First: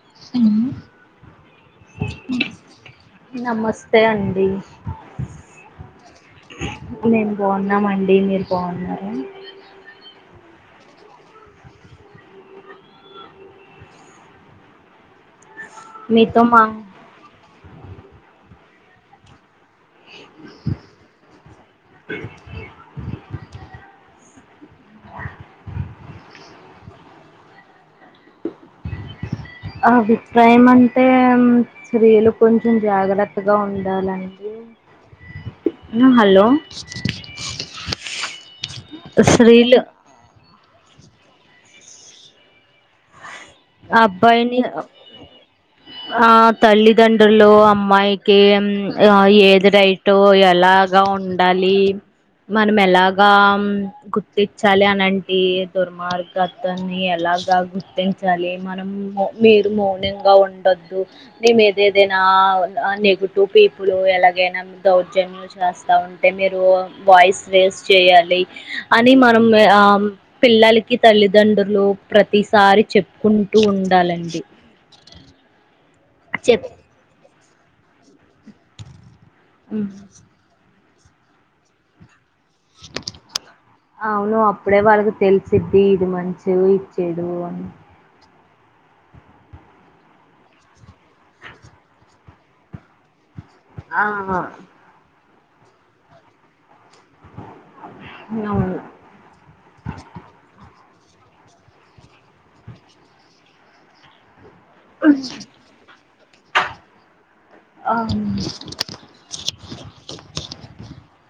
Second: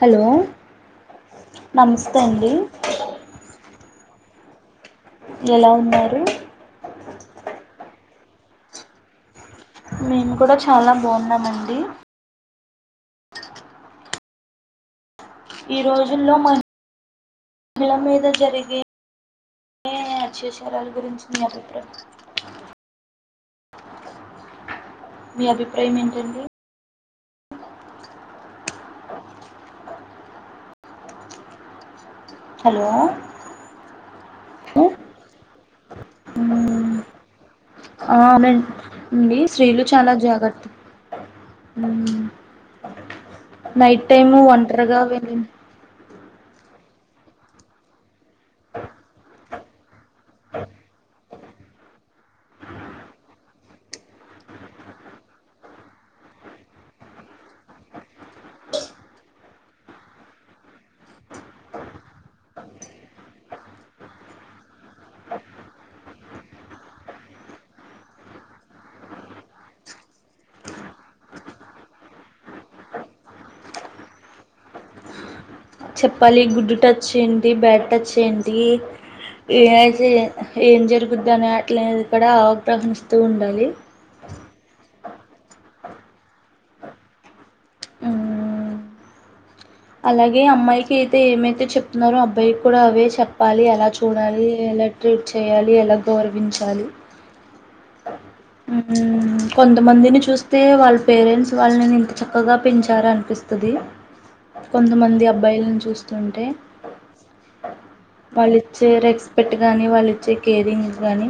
Hello నమస్తే అండి స్తే అండీ ఎలా ఉన్నారు మేం బావున్నామండి మీరు బావున్నారా నేన్ కూడా చాలా బావున్నానండీ ఈ రోజుల్లో మీతో మ మా హిళ మీద జరిగే గే హత్యాచారాల గురించి మీ అభిప్రాయం మీ అభిప్రాయం ఏంటండి ఆ భిప్రాయం అంటే ఉమ్ స్త్రీలు కొంచెం హలో జాగ్రత్తగా ఉండాలండీ హలో మ్మ్ ఆ వునండి స్త్రీలు చాలా జాగ్రత్త ఊ నైట్టైము అబ్బాయిని ఒంటరిగా వెళ్ళు ఆ తల్లిదండ్రులు అమ్మాయికి అన్ ఆ ఏది రైటో ఎలాగ ఉండాలీ మనం ఎలాగా గుర్తించాలి అని అంటే దుర్మార్గాలని ఎలా? ఆ జరుగుతే గుర్తించాలి మనం మీరు మౌనింగా ఉండోద్దు మీ మీదేదైనా ఆ టూ పీపుల్ ఎలాగైనా దౌర్జన్యం చేస్తా ఉంటే మీరు వాయిస్ రేస్ చేయా లి అని మనం ఎ ఆమ్ పిల్లలకి తల్లిదండ్రులు ప్రతీసారి చెప్ కుంటూ ఉండాలండి చెప్పాలి చెప్ గుడ్డు టచ్ ఏంటి బ్యాడ్ టచ్ ఏంటి ఏమైతేయే ఏం జరుగుద్ది అనే ఆట్లాడిది కుడా అవగ్రహిస్తూ ఉండాలి అవును అప్పుడే వాళ్ళకి తెలిసిద్ది ఇది మంచీ ఇది చెడూ అని మ్మ్ అలాగే అమ్మాయికి అయితే ఏమైతే చెప్తున్నారో అబ్బాయిక్కూడా అదే చెప్ చెప్పాలి ఎలా ఆ చూడాలి ఎలా ట్రీట్ చేయాలి ఎలా గౌరవించాలి [inaudible] ఊ కొంతమందిని చూస్తే వాళ్ పేరెంట్స్ వాళ్ళని ఇంత చక్కగా పెంచారా!? అనిపిస్తుంది. కొంతమంది అబ్బాయిలను చూస్తుంటే? వాళ్ళు ఇచ్చే రెస్పెక్ట్ కానీ, వాళ్ళిచ్చే కేరింగ్ కానీ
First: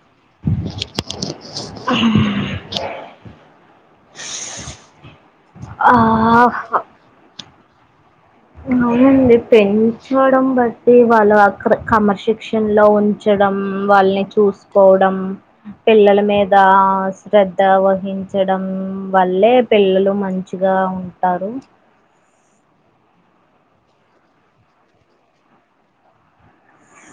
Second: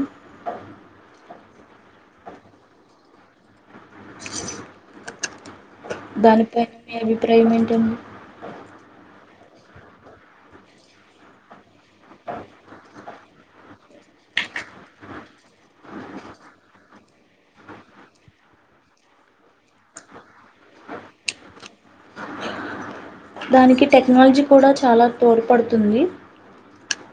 [inaudible] [unintelligible] [inaudible] దానిపైన మీ అభిప్రాయం ఏంటండి. అవునండి పెంచడం బట్టి వాళ్ళు ఆ అక్కడ క్రమశిక్షణ లో ఉంచడం వాళ్ళని చూ చూసుకోవడం పిల్లల మీద శ్రధ వహించడం వల్లే ఏ పిల్లలు మంచిగా ఉంటారు. దానికి టెక్నాలజీ కూడా చాలా తోడ్పడుతుంది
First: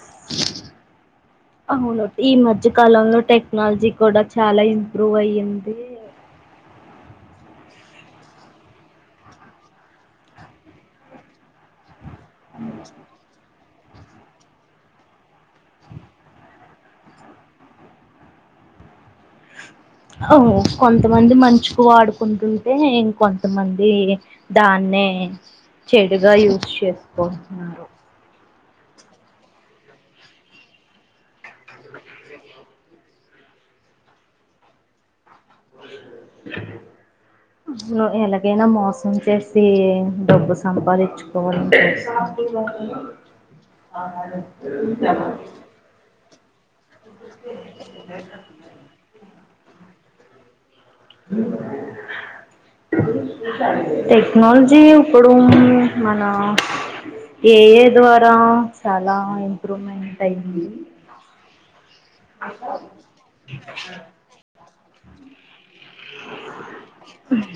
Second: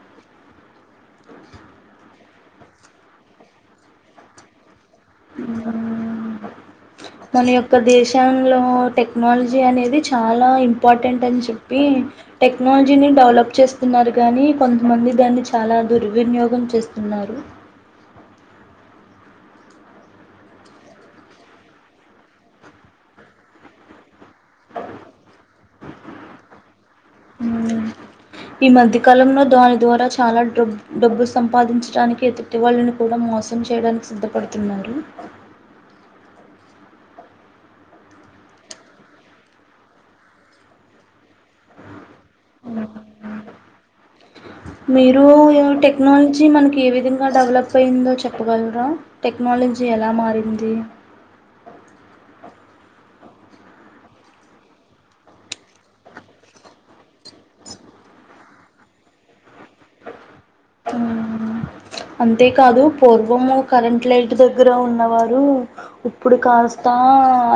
[unintelligible] అ అవున ఈ మధ్యకాలంలో టెక్నాలజీ కూడా చాలా ఇంప్రూవ్ అయింది. [inaudible] మలి యొక్క దేశంలో టెక్నాలజీ అనేది చాలా ఇంపార్టెంట్ అని చెప్పి. టెక్నాలజీని డెవలప్ చేస్త స్తున్నారు కాగానీ కొంతమంది దాన్ని చాలా దుర్వినియోగం చేస్తున్నారు. కొంతమంది మంచుకు వాడుకుంటుంటేం, కొంతమంది దాన్ని నే చెడుగా యూజ్ చేసుకుంటున్నారు. ఈ మధ్య కాలంలో దాని ద్వారా చాలా డబు డబ్బు సంపాదించడానికి ఎదుటి వాళ్ళని కూడా మో మసం చేయడానికి సిద్ధపడుతున్నారు. ను ఎలాగైనా మోసం చేసి డబ్బు సంపాదించుకోవాలని చూస్ [inaudible] జీ మనకి ఏ విధంగా డెవలప్ అయ్యిందో చెప్పగలరా టెక్నాలజీ ఎలా మారింది. అ టెక్నాలజీ ఇప్పుడు మన ఏఐ ద్వారా చాలా ఇంప్రూమెంట్ అంతేకాదు పూర్వము కరెంట్ లైట్ తో దగ్గర ఉన్నవారు ఉప్పుడు కాస్త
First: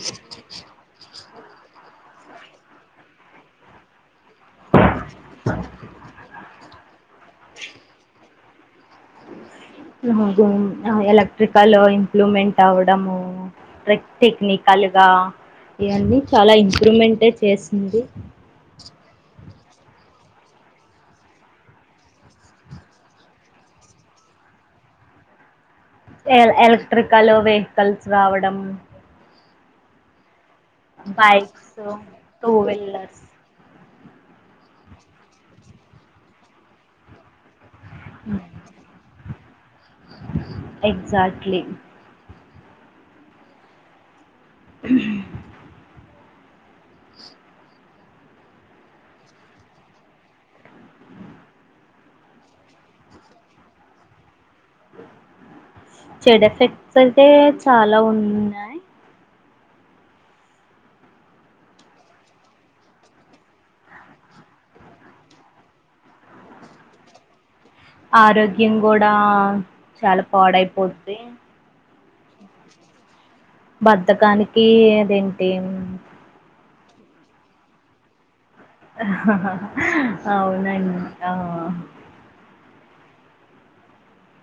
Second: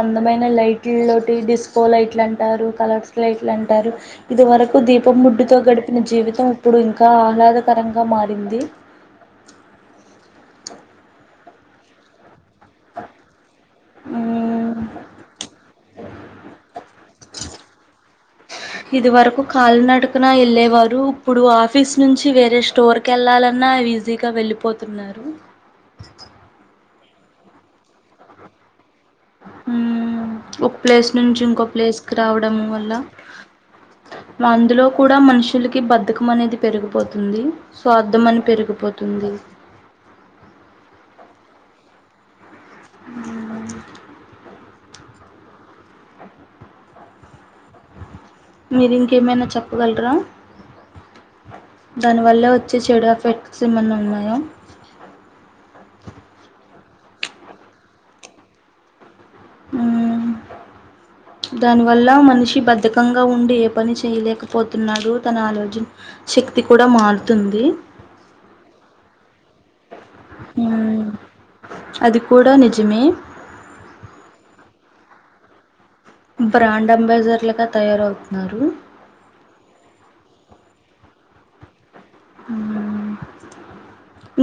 అందమైన లైట్ లో డిస్కో లైట్ల అంటారు కలర్స్ లైట్ల అంటారు. ఇది వరకు దీపం బుడ్డి తో గడిపిన జీవితం ఇప్పుడు ఇంకా ఆహ్లాద మారింది. ఎలక్ట్రికల్ ఇంప్రూవ్మెంట్ అవడము రిక్ టెక్నికల్గా ఇవన్నీ చాలా ఇంప్రూమెంట్ చేసింది. ఇది వరకు కాళ్ళు నడుకన వెళ్ళలేవారు ఇప్పుడు ఆఫీస్ నుంచి వేరే స్టోర్ కెళ్ళాలన్నా ఈజీగా వెళ్ళ వెళ్ళిపోతున్నారు. ఎల్ ఎలక్ట్రికల్ వెహికల్స్ రావడం ఒక ప్లేస్ నుంచి ఇంకోొ బైక్స్ ప్లేస్కి టూ రావడం వల్ల వీలర్స్ అందులో కూడా మనుషులకి బద్దకం అనేది పెరిగిపోతుంది. స్వార్థం అనేది పెరిగిపోతుంది ఎక్సట్లీ అ మీరు ఇంకేమైనా చెప్పగలరా? దాని వల్ల వచ్చే చెడు ఎఫెక్ట్స్ ఎమన్న ఉన్నాయా చెడ్ ఎఫెక్ట్స్ అయితే చాలా ఉన్నాయి ఆ దానివల్ల మనిషి బద్ధకంగా ఉండి ఏ పని చేయలేకపోతున్నాడు తన ఆలోచన శక్తి కూడా మారుతుంది ఆరోగ్యం కూడా చాలా మ్మ్ పాడైపోద్ది అది కూడా నిజమే బద్దకానికి అదేంటి బ్రాండ్ అంబాసిడర్ లాగా తయారవుతున్నారు హాహాహా అవునండి ఆ ఉమ్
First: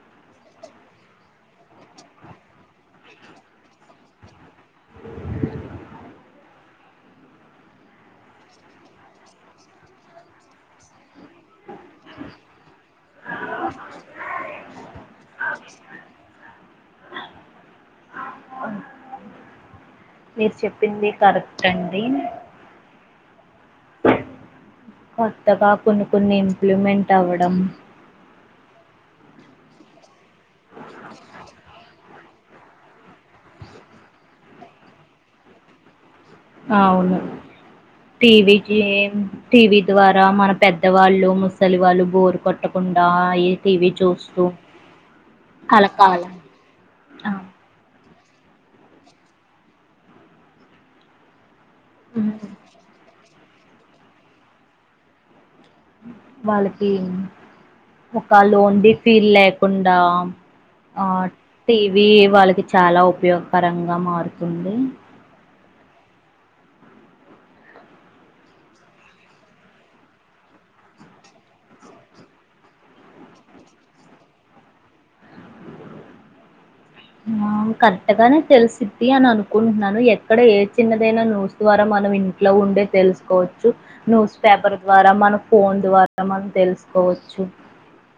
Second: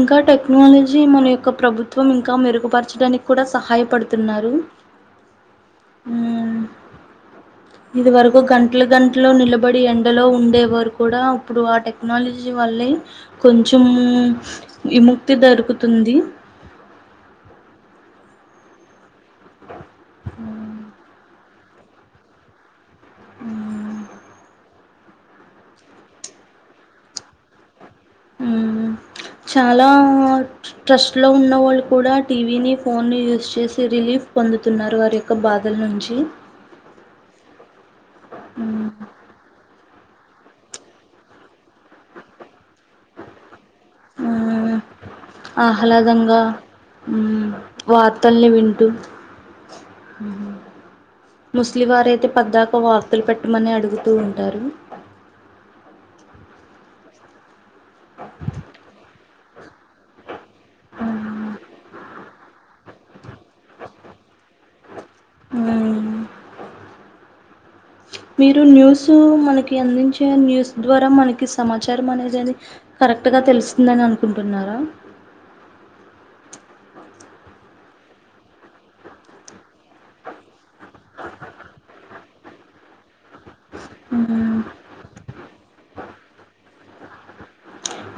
ఇంకా టెక్నాలజీ మన యొక్క ప్రభుత్వం ఇంకా మెరుగుపరచడానికి కూడా సహాయపడుతున్నారు ఉమ్ ఇది వరకు గంటల గంటలు నిలబడి ఎండలో ఉండేవారు కూడా ఇప్పుడు ఆ టెక్నాలజీ వల్లే కొంచెం విముక్తి దొరుకుతుంది మీరు చెప్పింది కరెక్ట్ అండి కొత్తగా కొన్ని కొన్ని ఇంప్లిమెంట్ అవ్వడం చాలా ట్రస్ట్ లో ఉన్న వాళ్ళు కూడా టీవీని ఫోన్ యూజ్ చేసి రిలీఫ్ పొందుతున్నారు వారి యొక్క బాధల నుంచి అవును టివికి మ్మ్. టీవీ ద్వారా మన పెద్దవాళ్ళు ముసలి వాళ్ళు బోరు కొట్టకుండా ఈ టీవీ చూస్తూ ఉమ్ అలా కాలం ఆహ్లాదంగా ఆ ఉమ్ వా ర్తల్ని వింటు ముసలి వారైతే పద్దాకా వార్తలు పెట్టమని అడుగుతూ ఉంటారు వాళ్ళకి ఒక లోన్డి ఫీల్ లేకుండా ఆ మ్మ్. టీవీ వాళ్ళకి చాలా ఉపయోగకరంగా మారుతుంది ఉమ్ మీరు న్యూస్ మనకి అందించే న్యూస్ ద్వారా మనకి సమాచారం అనేది అది కరెక్ట్గా తెలుస్తుందని అనుకుంటున్నారా ఆ కరెక్ట్ గానే తెలుసిద్ది అని అనుకుంటున్నాను ఎక్కడ ఏ చిన్నదైన న్యూస్ ద్వారా మనం ఇంట్లో ఉండే తెలుసు కోవచ్చు న్యూస్ హ్మ్. పేపర్ ద్వారా మన ఫోన్ ద్వారా మనం తెలుసుకోవచ్చు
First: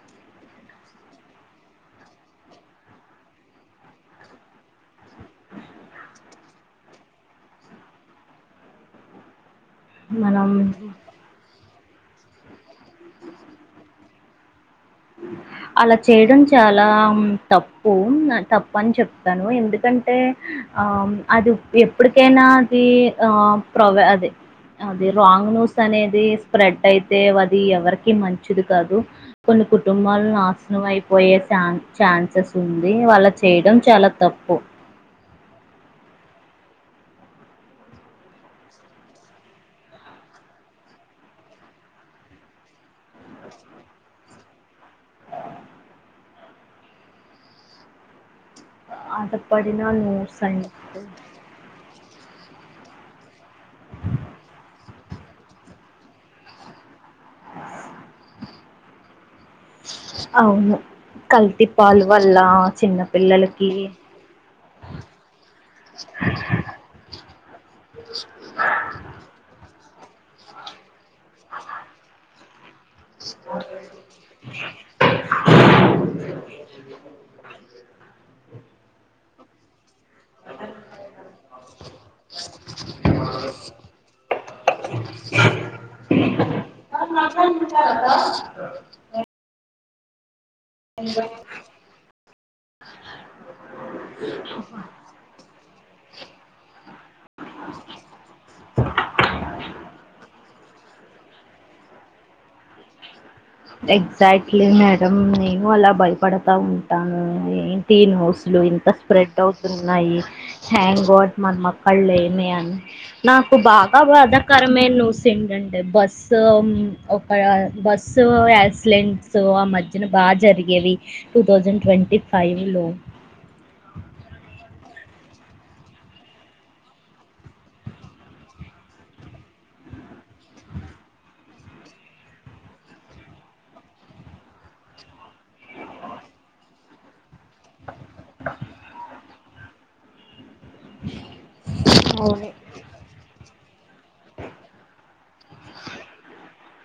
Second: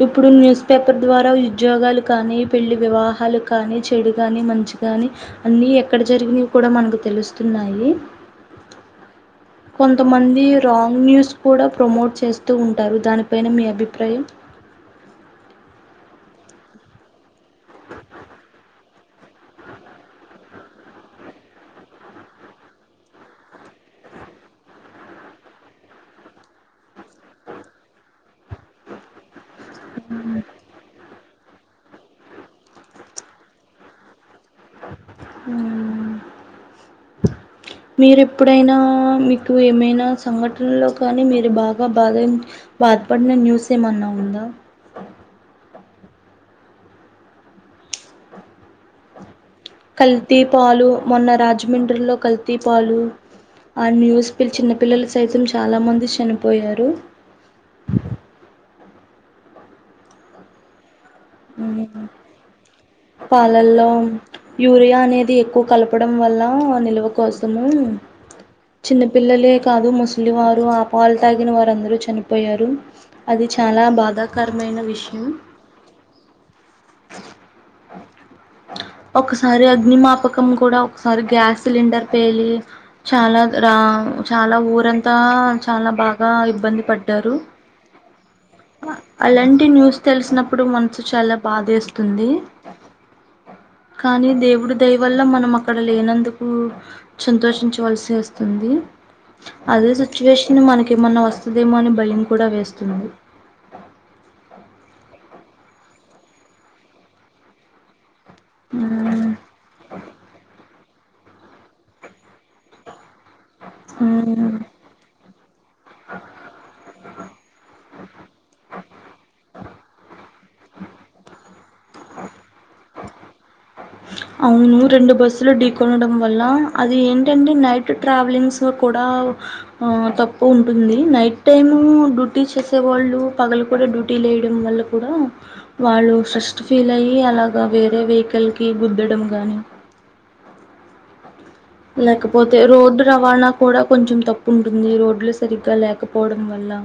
ఇప్పుడు న్యూస్ పేపర్ ద్వారా ఉద్యోగాలు కానీ పెళ్లి వివాహాలు కానీ చెడు కానీ మం చి కానీ అన్ని ఎక్కడ జరిగినవి కూడా మనకు తెలుస్తున్నాయి కొంతమంది మనం రాంగ్ న్యూస్ కూడా ప్రమోట్ చేస్తూ ఉంటారు దానిపైన మీ అభిప్రాయం అలా చేయడం చాలా తప్పు తప్పు వన్ అని చెప్తాను ఎందుకంటే ఆ అది ఎప్పటికైనా అది ఆ ప్రవ అదే అది రాంగ్ న్యూస్ అనేది స్ప్రెడ్ అయితే అది ఎవరికి మంచిది కాదు కొన్ని కుటుంబాలు నాశనం అయిపోయే శాంగ్ ఛాన్సెస్ ఉంది వాళ్ళ చేయడం చాలా తప్పు ఉమ్ మీరు ఎప్పుడైనా మీకు ఏమైనా సంఘటనలో కానీ మీరు బాగా బాధ బాధపడిన న్యూస్ ఏమన్నా ఉందా అంత కల్తీ పాలు మొన్న రాజమండ్రిలో కల్తీ పాలు ఆ న్యూస్ పిల్ చిన్న పిల్లలు సైతం చాలా మంది చనిపోయారు అవును కల్తీ పాల మ్ వల్ల చిన్నపిల్ల పాలల్లో యూరియా అనేది ఎక్కువ కలపడం వల్ల నిల్వ కోసము చిన్న పిల్లలే కాదు ముసలి వారు పాలు తాగిన వారందరూ చనిపోయారు అది చాలా బాధాకరమైన విషయం ఒక్కసారి అగ్ని మాప్ పకం కూడా ఒకసారి గ్యాస్ సిలిండర్ పేలి చాలా రా చాలా ఊరంతా ఆ చాలా బాగా ఇబ్బంది పడ్డారు అలాంటి న్యూస్ తెలిసినప్పుడు మనసు చాలా బాధేస్తుంది కానీ దేవుడు దయ వల్ల మనం అక్కడ లేనందుకు సంతోషించవలసి వస్తుంది అదే సిచ్యువేషన్ మనకి ఏమన్నా వస్తదేమో అని భయం కూడా వేస్తుంది ఎగ్జాక్ట్లీ మేడం నేను అలా భయపడతా ఉంటాను ఏంటి న్యూ స్లు ఇంత హ్మ్. స్ప్రెడ్ అవుతున్నాయి థ్యాంక్ గాడ్ మనం అక్కడ లేమే అని నాకు బాగా హ్మ్. బాధాకరమైన న్యూస్ ఏంటంటే బస్ ఒక బస్ సో యాక్సిడెంట్స్ ఆ మధ్యన బాగా జరిగేవి టూ థౌజండ్ ట్వంటీ ఫైవ్లో అవును రెండు బస్సులు ఢీకొనడం వల్ల అది ఏంటంటే నైట్ ట్రావెలింగ్స్ కూడా ఆ తప్పు ఉంటుంది నైట్ టైమ్ డ్యూటీ చేసే వాళ్ళు పగలు కూడా డ్యూటీ లేయడం వల్ల కూడా వాళ్ళు స్ట్రెస్ ఫీల్ అయి అలాగా వేరే వెహికల్ క గుద్దడం గానీ ఆ లేకపోతే రోడ్డు రవాణా కూడా కొంచెం తప్పు ఉంటుంది రోడ్లు సరిగ్గా లేకపోవడం వల్ల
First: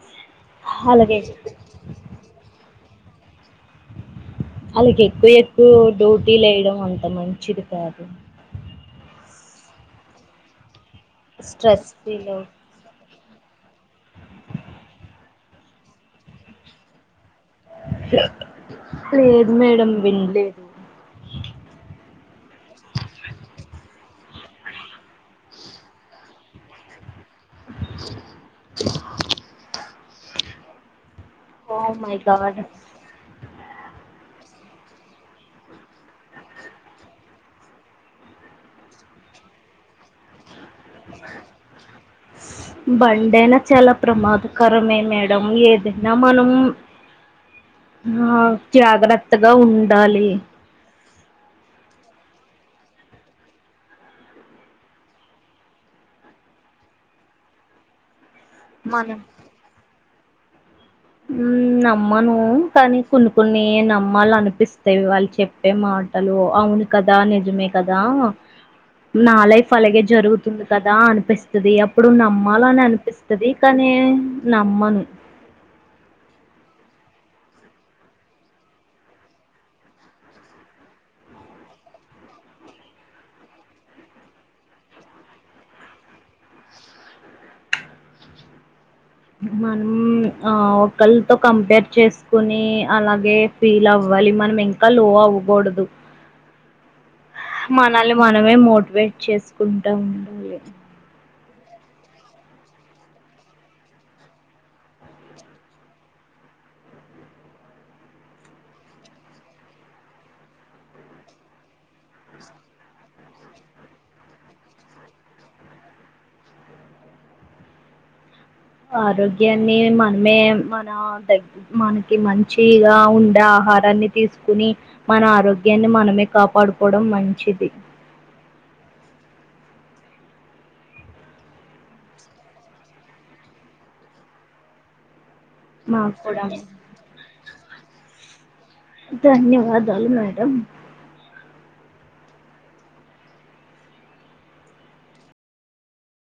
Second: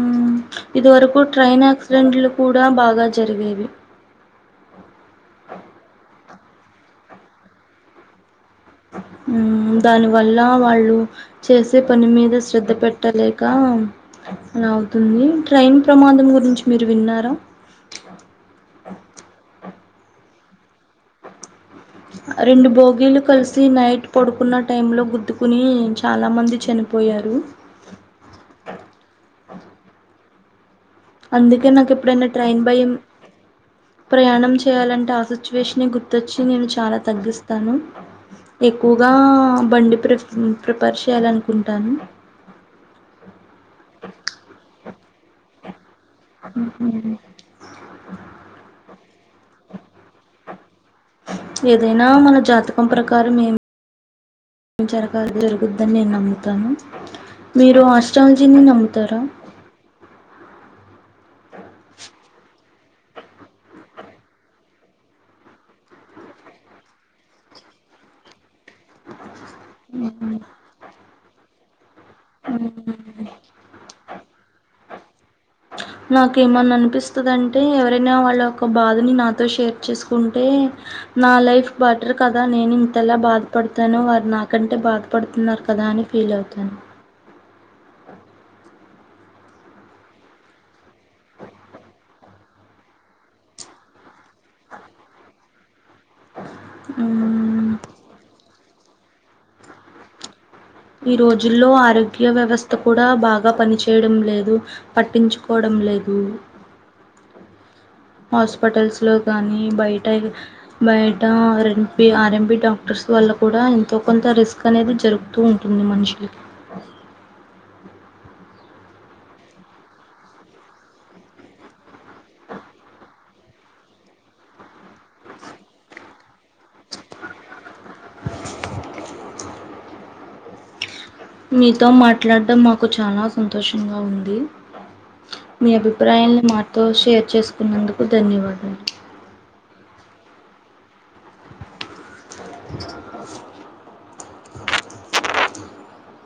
మ్ ఇదివరకు అలాగే ట్రైన్ యాక్సిడెంట్లు కూడా బాగా జరిగేవి వాళ్ళకి ఎక్కువ ఎక్కువ డ్యూటీలు వేయడం అంత మంచిది కాదు మ్ దాని వల్ల వాళ్ళు చేసే స్ట్రెస్ పని ఫీల్ మీద అవుతు శ్రద్ధ పెట్ పెట్టలేక అలా అవుతుంది ట్రైన్ ప్రమాదం గురించి మీరు విన్నారా [unintelligible] లేదు మేడం వినలేదు రెండు బోగిలు కలిసి నైట్ పడుకున్న టైం లో గుద్దుకుని చాలామంది చనిపోయారు అందుకే ఓ నాకు మై ఎప్పుడైనా ట్రైన్ గాడ్ భయం ప్రయాణం చేయాలంటే ఆ సిచ్యువేషనే గుర్తొచ్చి నేను చాలా తగ్గిస్తాను ఎక్కువగా బండి [unintelligible] చేయాలనుకుంటాను బండి అయినా చాలా ప్రమాదకరమే [unintelligible] ఏదైనా మనం ఆ జాగ్రత్త గత్తగా ఉండాలి ఏదైనా మన జాతకం ప్రకారమే జరగాలి జరుగుద్దని నేను నమ్ముతాను మీరు అష్ట దీన్ని నమ్ముతారా మ్ నమ్మను కానీ కొన్ని కొన్ని నమ్మాలనిపిస్తవి వాళ్ళు చెప్పే మాటలు అవును కదా నిజమే కదా నా లైఫ్ అలాగే జరుగుతుంది కదా అనిపిస్తది ఇప్పుడు నమ్మాలని అనిపిస్తది కానీ నమ్మను నాకేమన్నా అనిపిస్తదంటే ఎవరైనా వాళ్ళ యొక్క బాధని నాతో షేర్ చేసుకుంటే నా లైఫ్ బెటర్ కదా నేను ఇంతలా బాధపడతాను వారు నాకంటే బాధపడుతున్నారు కదా అని ఫీల్ అవుతాను మనం ఒకల్తో కంపేర్ చేసుకుని అలాగే ఫీల్ అవ్వ లి మనం ఇంకా లో అవ్వకూడదు మ్మ్. మనల్ని మనమే మో వెయిట్ చేసుకుంటా ఉండాలి ఈ రోజుల్లో ఆరోగ్య వ్యవస్థ కూడా బాగా పనిచేయడం లేదు పట్టించుకోవడం లేదు హాస్పిటల్స్ లో కానీ బయట బయట ఆర్ఎంపి డాక్టర్స్ వాళ్ళకు కూడా ఎంతో కొంత రిస్క్ అనేది జరుగుతూ ఉంటుంది మనుషులకి ఆరోగ్యాన్ని మనమే మన దగ్ మనకి మంచిగా ఉండా ఆహారాన్ని తీసుకుని మన ఆరోగ్యాన్ని మనమే కాపాడుకోవడం మంచిది మీతో మాట్లాడడం మాకు చాలా సంతోషంగా ఉంది మీ మాకు అభిప్రాయాలని కూడా మాతో షేర్ చేసుకున్నందుకు ధన్యవాదాలు ధన్యవాదాలు మేడం